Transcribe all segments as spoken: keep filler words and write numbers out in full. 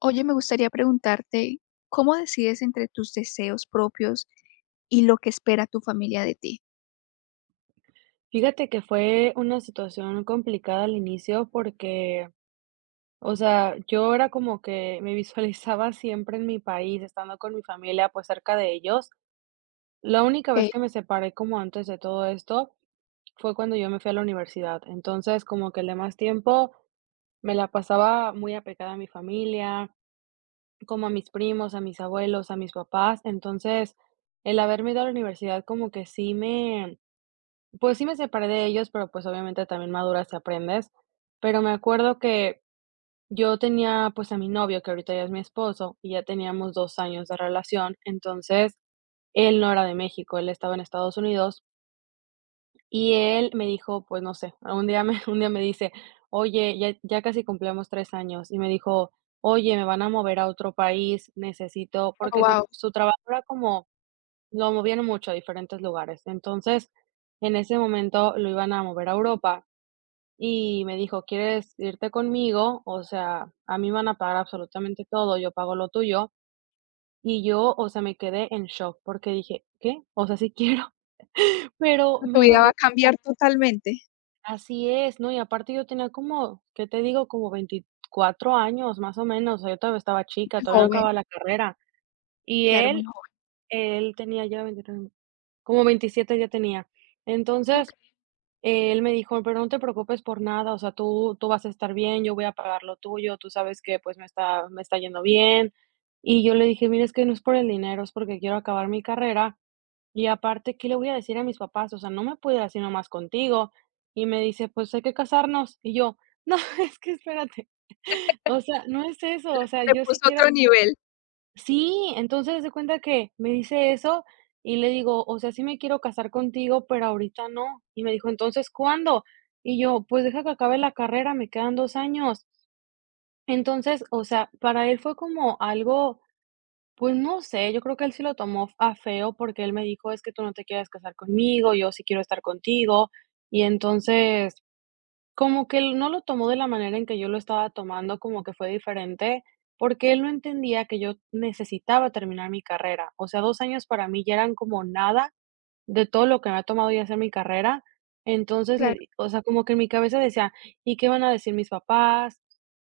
Oye, me gustaría preguntarte, ¿cómo decides entre tus deseos propios y lo que espera tu familia de ti? Fíjate que fue una situación complicada al inicio porque, o sea, yo era como que me visualizaba siempre en mi país, estando con mi familia, pues cerca de ellos. La única vez Okey. que me separé como antes de todo esto fue cuando yo me fui a la universidad. Entonces, como que el demás tiempo me la pasaba muy apegada a mi familia, como a mis primos, a mis abuelos, a mis papás. Entonces, el haberme ido a la universidad como que sí me Pues sí me separé de ellos, pero, pues, obviamente también maduras y aprendes, pero me acuerdo que yo tenía, pues, a mi novio, que ahorita ya es mi esposo, y ya teníamos dos años de relación. Entonces, él no era de México, él estaba en Estados Unidos, y él me dijo, pues, no sé, un día me un día me dice: "Oye, ya ya casi cumplimos tres años". Y me dijo: "Oye, me van a mover a otro país, necesito", Oh, porque su guau. su trabajo era como lo movían mucho a diferentes lugares. Entonces, en ese momento lo iban a mover a Europa y me dijo: "¿Quieres irte conmigo? O sea, a mí me van a pagar absolutamente todo, yo pago lo tuyo". Y yo, o sea, me quedé en shock porque dije: "¿Qué?". O sea, sí quiero, pero Tu me vida va agarró. a cambiar totalmente. Así es, ¿no? Y aparte yo tenía como, ¿qué te digo? Como veinticuatro años, más o menos. O sea, yo todavía estaba chica, Muy todavía no joven. acababa la carrera. Y Claro, muy él joven. él tenía ya veintitrés, como veintisiete ya tenía. Entonces, Okey. eh, él me dijo: "Pero no te preocupes por nada, o sea, tú tú vas a estar bien, yo voy a pagar lo tuyo. Tú sabes que, pues, me está me está yendo bien". Y yo le dije: "Mira, es que no es por el dinero, es porque quiero acabar mi carrera, y aparte, ¿qué le voy a decir a mis papás? O sea, no me puedo ir así nomás contigo". Y me dice: "Pues hay que casarnos". Y yo: "No, es que espérate, o sea, no es eso, o sea, Le yo sí puso quiero". otro nivel. Sí, entonces haz de cuenta que me dice eso y le digo: "O sea, sí me quiero casar contigo, pero ahorita no". Y me dijo: "Entonces, ¿cuándo?". Y yo: "Pues deja que acabe la carrera, me quedan dos años". Entonces, o sea, para él fue como algo, pues no sé, yo creo que él sí lo tomó a feo porque él me dijo: "Es que tú no te quieres casar conmigo, yo sí quiero estar contigo". Y entonces, como que él no lo tomó de la manera en que yo lo estaba tomando, como que fue diferente, porque él no entendía que yo necesitaba terminar mi carrera. O sea, dos años para mí ya eran como nada de todo lo que me ha tomado ya hacer mi carrera. Entonces, le Claro, di o sea, como que en mi cabeza decía: "¿Y qué van a decir mis papás?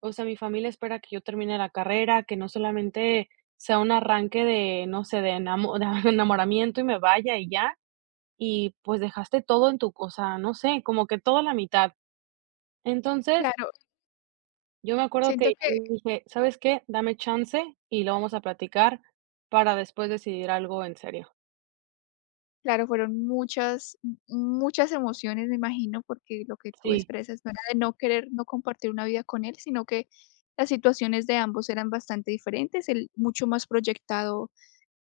O sea, mi familia espera que yo termine la carrera, que no solamente sea un arranque de, no sé, de enamo de enamoramiento y me vaya y ya, y pues dejaste todo en tu o sea, no sé, como que todo a la mitad". Entonces claro. yo me acuerdo que Siento yo que le dije: "¿Sabes qué? Dame chance y lo vamos a platicar para después decidir algo en serio". Claro, fueron muchas muchas emociones, me imagino, porque lo que tú Sí, expresas no era de no querer no compartir una vida con él, sino que las situaciones de ambos eran bastante diferentes, él mucho más proyectado,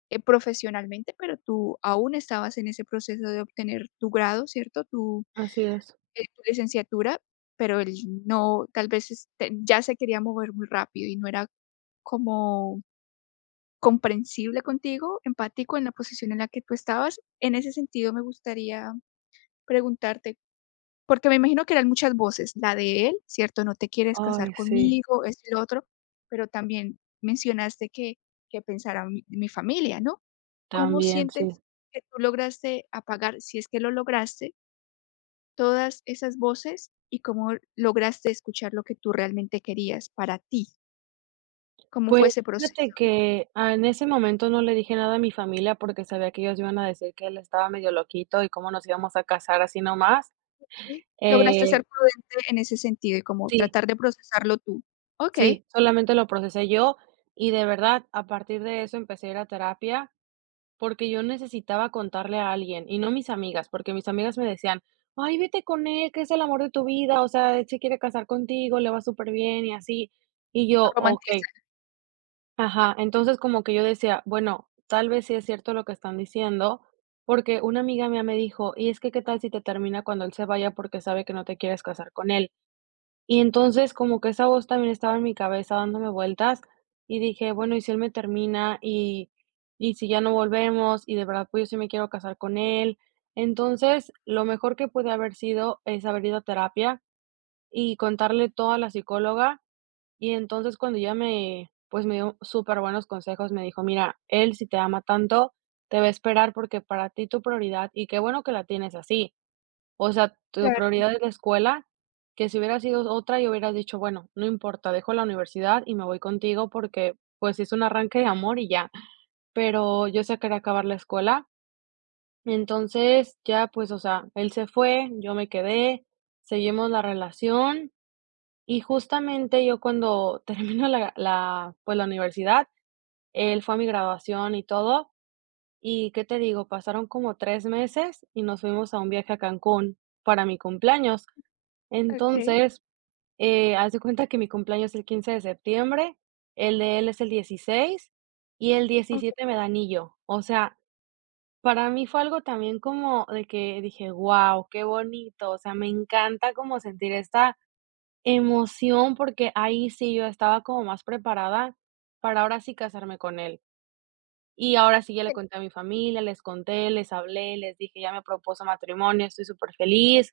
eh, profesionalmente, pero tú aún estabas en ese proceso de obtener tu grado, ¿cierto? Tu, así es. Eh, tu licenciatura, pero él no, tal vez, este, ya se quería mover muy rápido y no era como comprensible contigo, empático en la posición en la que tú estabas. En ese sentido, me gustaría Preguntarte, porque me imagino que eran muchas voces, la de él, ¿cierto? No te quieres Ay, casar sí, conmigo, es y lo otro, pero también mencionaste que que pensara mi mi familia, ¿no? ¿Cómo también, sí. sientes que tú lograste apagar, si es que lo lograste, todas esas voces y cómo lograste escuchar lo que tú realmente querías para ti? ¿Cómo Pues, fue ese proceso? fíjate que, ah, en ese momento no le dije nada a mi familia porque sabía que ellos iban a decir que él estaba medio loquito y cómo nos íbamos a casar así nomás. Okey. Lograste Eh, ser prudente en ese sentido y como sí, tratar de procesarlo tú. Okey, sí, solamente lo procesé yo, y de verdad, a partir de eso empecé a ir a terapia, porque yo necesitaba contarle a alguien, y no mis amigas, porque mis amigas me decían: "Ay, vete con él, que es el amor de tu vida, o sea, él se quiere casar contigo, le va súper bien y así". Y lo yo: romantiza. "Okey". Ajá, entonces como que yo decía: "Bueno, tal vez sí es cierto lo que están diciendo", porque una amiga mía me dijo: "Y es que, ¿qué tal si te termina cuando él se vaya porque sabe que no te quieres casar con él?". Y entonces como que esa voz también estaba en mi cabeza dándome vueltas, y dije: "Bueno, ¿y si él me termina? ¿Y y si ya no volvemos? Y de verdad, pues, yo sí me quiero casar con él". Entonces, lo mejor que pude haber sido es haber ido a terapia y contarle todo a la psicóloga. Y entonces, cuando ella me, pues, me dio súper buenos consejos, me dijo: "Mira, él si te ama tanto, te va a esperar, porque para ti tu prioridad y qué bueno que la tienes así, o sea, tu Claro, prioridad es la escuela, que si hubiera sido otra y hubieras dicho: 'Bueno, no importa, dejo la universidad y me voy contigo', porque, pues, es un arranque de amor y ya". Pero yo sí quería acabar la escuela. Entonces ya, pues, o sea, él se fue, yo me quedé, seguimos la relación. Y justamente yo cuando termino la la, pues, la universidad, él fue a mi graduación y todo. Y, ¿qué te digo? Pasaron como tres meses y nos fuimos a un viaje a Cancún para mi cumpleaños. okey, Entonces, eh, haz de cuenta que mi cumpleaños es el quince de septiembre, el de él es el dieciséis y el diecisiete me da anillo. O sea, para mí fue algo también como de que dije: "Wow, qué bonito". O sea, me encanta como sentir esta emoción, porque ahí sí yo estaba como más preparada para ahora sí casarme con él. Y ahora sí ya le okey, conté a mi familia, les conté, les hablé, les dije: "Ya me propuso matrimonio, estoy súper feliz".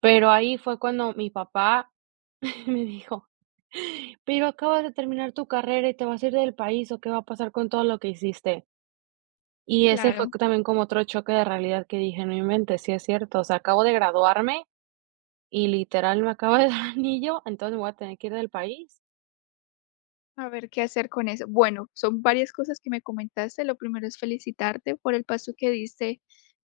Pero ahí fue cuando mi papá me dijo: "Pero acabas de terminar tu carrera y te vas a ir del país, ¿o qué va a pasar con todo lo que hiciste?". Y ese fue claro. co- también como otro choque de realidad, que dije, no inventes, sí es cierto, o sea, acabo de graduarme y literal me acabo de dar anillo, entonces me voy a tener que ir del país. A ver qué hacer con eso. Bueno, son varias cosas que me comentaste. Lo primero es felicitarte por el paso que diste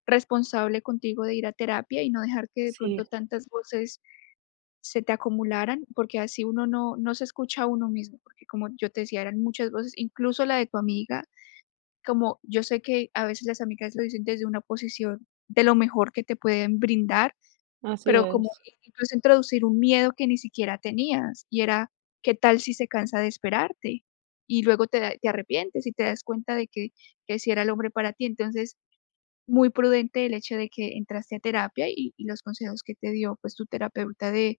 responsable contigo de ir a terapia y no dejar que de pronto Sí, tantas voces se te acumularan, porque así uno no, no se escucha a uno mismo, porque como yo te decía, eran muchas voces, incluso la de tu amiga, como yo sé que a veces las amigas lo dicen desde una posición de lo mejor que te pueden brindar, así pero como es, incluso introducir un miedo que ni siquiera tenías, y era, ¿qué tal si se cansa de esperarte? Y luego te da te arrepientes y te das cuenta de que que si era el hombre para ti. Entonces, muy prudente el hecho de que entraste a terapia y y los consejos que te dio, pues, tu terapeuta de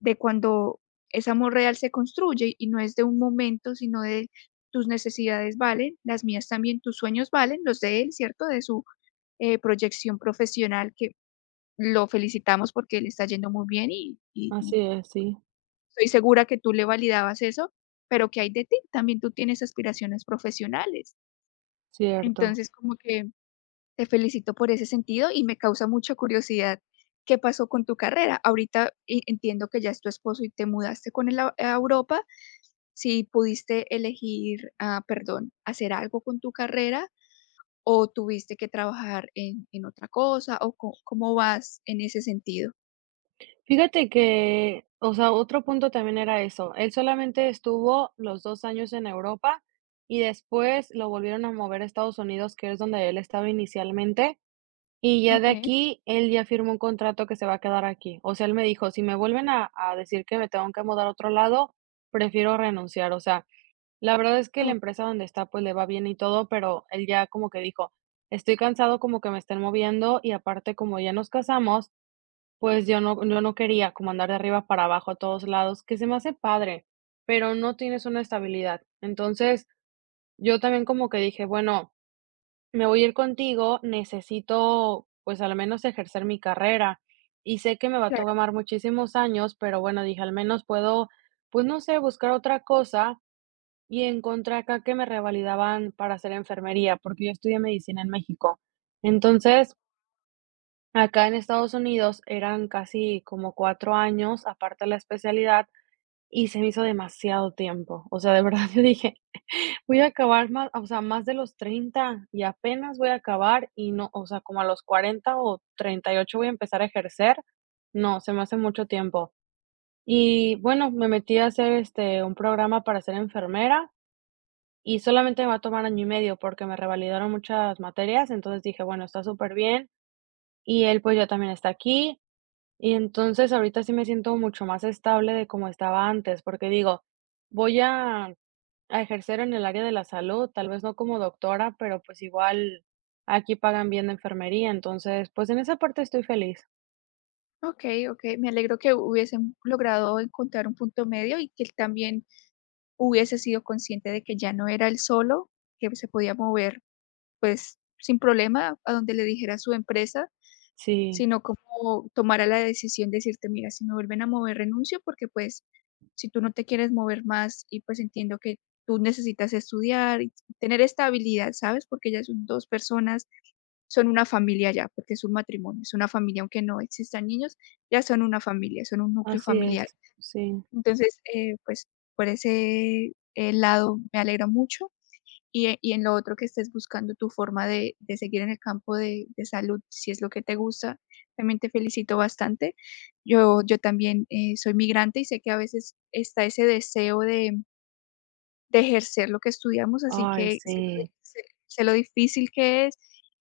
de cuando ese amor real se construye y no es de un momento, sino de tus necesidades valen, las mías también, tus sueños valen, los de él, ¿cierto? De su, eh, proyección profesional que lo felicitamos porque le está yendo muy bien y y así y es, sí, estoy segura que tú le validabas eso, pero ¿qué hay de ti? También tú tienes aspiraciones profesionales. cierto. Entonces, como que te felicito por ese sentido y me causa mucha curiosidad, ¿qué pasó con tu carrera? Ahorita e entiendo que ya es tu esposo y te mudaste con él a a Europa. Si pudiste elegir, ah, perdón, hacer algo con tu carrera o tuviste que trabajar en en otra cosa o co ¿cómo vas en ese sentido? Fíjate que, o sea, otro punto también era eso. Él solamente estuvo los dos años en Europa, y después lo volvieron a mover a Estados Unidos, que es donde él estaba inicialmente, y ya de Okey, aquí él ya firmó un contrato que se va a quedar aquí. O sea, él me dijo: "Si me vuelven a a decir que me tengo que mudar a otro lado, prefiero renunciar". O sea, la verdad es que la o empresa donde está, pues, le va bien y todo, pero él ya como que dijo: "Estoy cansado como que me estén moviendo, y aparte como ya nos casamos, pues yo no yo no quería como andar de arriba para abajo a todos lados, que se me hace padre, pero no tienes una estabilidad". Entonces, yo también como que dije: "Bueno, me voy a ir contigo, necesito, pues, al menos ejercer mi carrera. Y sé que me va a tomar muchísimos años, pero bueno". Dije: "Al menos puedo, pues, no sé, buscar otra cosa". Y encontré acá que me revalidaban para hacer enfermería, porque yo estudié medicina en México. Entonces, acá en Estados Unidos eran casi como cuatro años, aparte de la especialidad, y se me hizo demasiado tiempo. O sea, de verdad, yo dije: "Voy a acabar más, o sea, más de los treinta, y apenas voy a acabar. Y no, o sea, como a los cuarenta o treinta y ocho voy a empezar a ejercer. No, se me hace mucho tiempo". Y bueno, me metí a hacer, este, un programa para ser enfermera, y solamente me va a tomar año y medio porque me revalidaron muchas materias. Entonces dije: "Bueno, está súper bien". Y él, pues, ya también está aquí. Y entonces ahorita sí me siento mucho más estable de como estaba antes, porque digo, voy a a ejercer en el área de la salud, tal vez no como doctora, pero pues igual aquí pagan bien de enfermería. Entonces, pues en esa parte estoy feliz. Okey, okey, me alegro que hubiesen logrado encontrar un punto medio y que él también hubiese sido consciente de que ya no era él solo, que se podía mover, pues, sin problema a donde le dijera su empresa, Sí, sino como tomara la decisión de decirte: "Mira, si me vuelven a mover, renuncio, porque, pues, si tú no te quieres mover más y, pues, entiendo que tú necesitas estudiar y tener estabilidad", ¿sabes? Porque ya son dos personas son una familia ya, porque es un matrimonio, es una familia, aunque no existan niños, ya son una familia, son un núcleo así es, familiar. sí. Entonces, eh, pues, por ese, eh, lado me alegra mucho, y, eh, y en lo otro que estés buscando tu forma de de seguir en el campo de de salud, si es lo que te gusta, también te felicito bastante. Yo yo también, eh, soy migrante y sé que a veces está ese deseo de de ejercer lo que estudiamos, así Ay, que sí, sé lo di sé sé lo difícil que es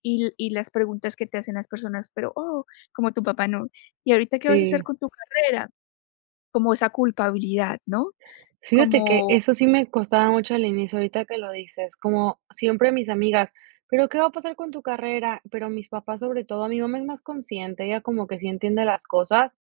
y y las preguntas que te hacen las personas, pero, oh, como tu papá, no. ¿Y ahorita qué vas a hacer sí. con tu carrera? Como esa culpabilidad, ¿no? Fíjate que Como eso sí me costaba mucho al inicio, ahorita que lo dices, como siempre mis amigas: "Pero ¿qué va a pasar con tu carrera?". Pero mis papás sobre todo, mi mamá es más consciente, ella como que sí entiende las cosas.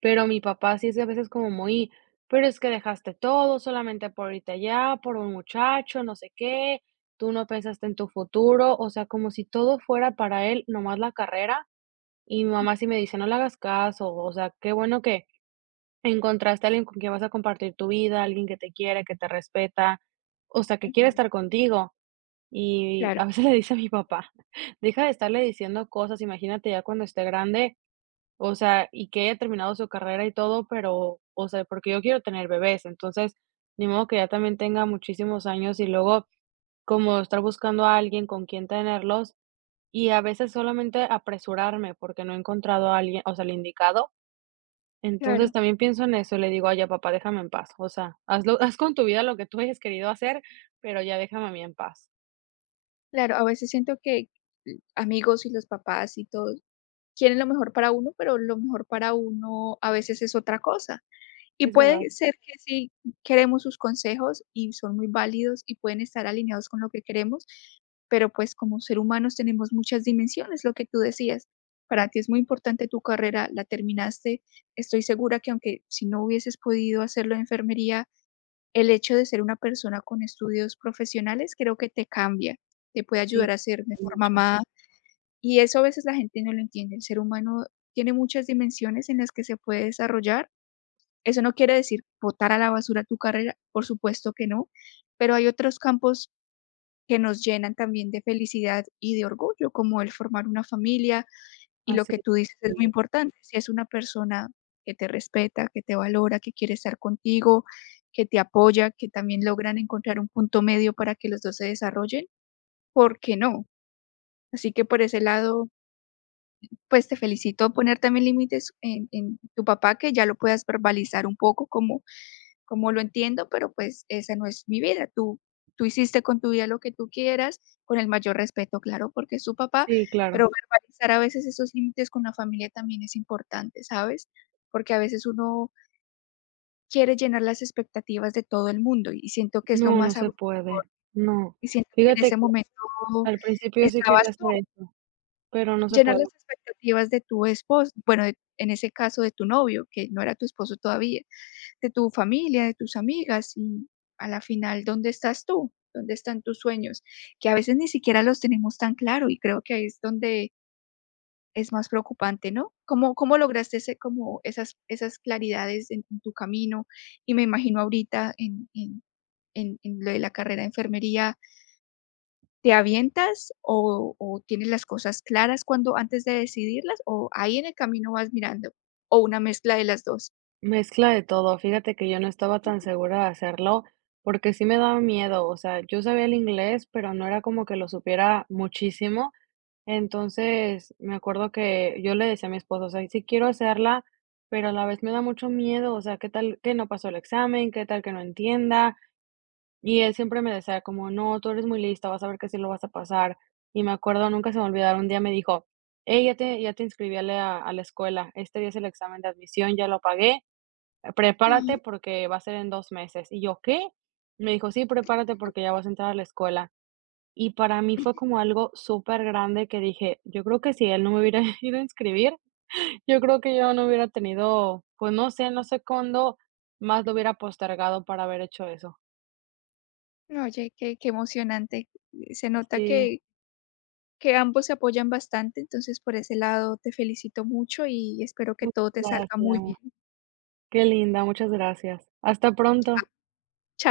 Pero mi papá sí es a veces como muy, pero es que dejaste todo solamente por irte allá, por un muchacho, no sé qué, tú no pensaste en tu futuro, o sea, como si todo fuera para él, nomás la carrera. Y mi mamá sí me dice: "No le hagas caso, o sea, qué bueno que encontraste a alguien con quien vas a compartir tu vida, alguien que te quiere, que te respeta, o sea, que quiere Ujú. estar contigo". Y Claro, a veces le dice a mi papá, deja de estarle diciendo cosas, imagínate ya cuando esté grande, o sea, y que haya terminado su carrera y todo, pero, o sea, porque yo quiero tener bebés, entonces, ni modo que ya también tenga muchísimos años y luego como estar buscando a alguien con quien tenerlos, y a veces solamente apresurarme porque no he encontrado a alguien, o sea, el indicado. Entonces claro, también pienso en eso y le digo: "Ay, papá, déjame en paz, o sea, hazlo haz con tu vida lo que tú hayas querido hacer, pero ya déjame a mí en paz". claro, a veces siento que amigos y los papás y todos quieren lo mejor para uno, pero lo mejor para uno a veces es otra cosa. Y Es verdad, puede ser que sí queremos sus consejos y son muy válidos y pueden estar alineados con lo que queremos, pero pues como ser humanos tenemos muchas dimensiones, lo que tú decías. Para ti es muy importante tu carrera, la terminaste. Estoy segura que aunque si no hubieses podido hacerlo en enfermería, el hecho de ser una persona con estudios profesionales creo que te cambia, te puede sí, ayudar a ser mejor mucho. mamá y eso a veces la gente no lo entiende. El ser humano tiene muchas dimensiones en las que se puede desarrollar eso no quiere decir botar a la basura tu carrera, por supuesto que no, pero hay otros campos que nos llenan también de felicidad y de orgullo, como el formar una familia y lo Así que es, tú dices es muy sí, importante. Si es una persona que te respeta, que te valora, que quiere estar contigo, que te apoya, que también logran encontrar un punto medio para que los dos se desarrollen, ¿por qué no? Así que por ese lado, pues te felicito poner también límites en en tu papá, que ya lo puedas verbalizar un poco como como lo entiendo, pero pues esa no es mi vida. Tú, tú hiciste con tu vida lo que tú quieras, con el mayor respeto, claro, porque es tu papá, sí, pero claro. verbalizar a veces esos límites con la familia también es importante, ¿sabes? Porque a veces uno quiere llenar las expectativas de todo el mundo y siento que es lo No, no más se abrumador puede, no. y siento que en Fíjate. ese momento Al principio sí quería estabas tú, hacer eso, pero no se llenar puede. las expectativas de tu esposo, bueno, de- en ese caso de tu novio, que no era tu esposo todavía de tu familia, de tus amigas y a la final, ¿dónde estás tú? ¿Dónde están tus sueños? Que a veces ni siquiera los tenemos tan claro y creo que ahí es donde es más preocupante, ¿no? ¿Cómo, cómo lograste ese, como esas, esas claridades en, en tu camino? Y me imagino ahorita en, en, en, en lo de la carrera de enfermería, ¿te avientas o, o tienes las cosas claras cuando antes de decidirlas o ahí en el camino vas mirando? ¿O una mezcla de las dos? Mezcla de todo. Fíjate que yo no estaba tan segura de hacerlo porque sí me daba miedo. O sea, yo sabía el inglés, pero no era como que lo supiera muchísimo. Entonces, me acuerdo que yo le decía a mi esposo, o sea, sí quiero hacerla, pero a la vez me da mucho miedo. O sea, ¿qué tal que no pasó el examen? ¿Qué tal que no entienda? Y él siempre me decía como: "No, tú eres muy lista, vas a ver que sí lo vas a pasar". Y me acuerdo, nunca se me va, un día me dijo: "Hey, ya te ya te inscribí a la a la escuela, este día es el examen de admisión, ya lo pagué, prepárate porque va a ser en dos meses". Y yo: "¿Qué?". Me dijo: "Sí, prepárate porque ya vas a entrar a la escuela". Y para mí fue como algo súper grande que dije: "Yo creo que si él no me hubiera ido a inscribir, yo creo que yo no hubiera tenido, pues, no sé, no sé cuándo más lo hubiera postergado para haber hecho eso". No, oye, qué qué emocionante. Eh, Se nota Sí. que que ambos se apoyan bastante, entonces por ese lado te felicito mucho y espero que Muchas todo te salga muy gracias. bien. Qué linda, muchas gracias. Hasta Chao. pronto. Chao.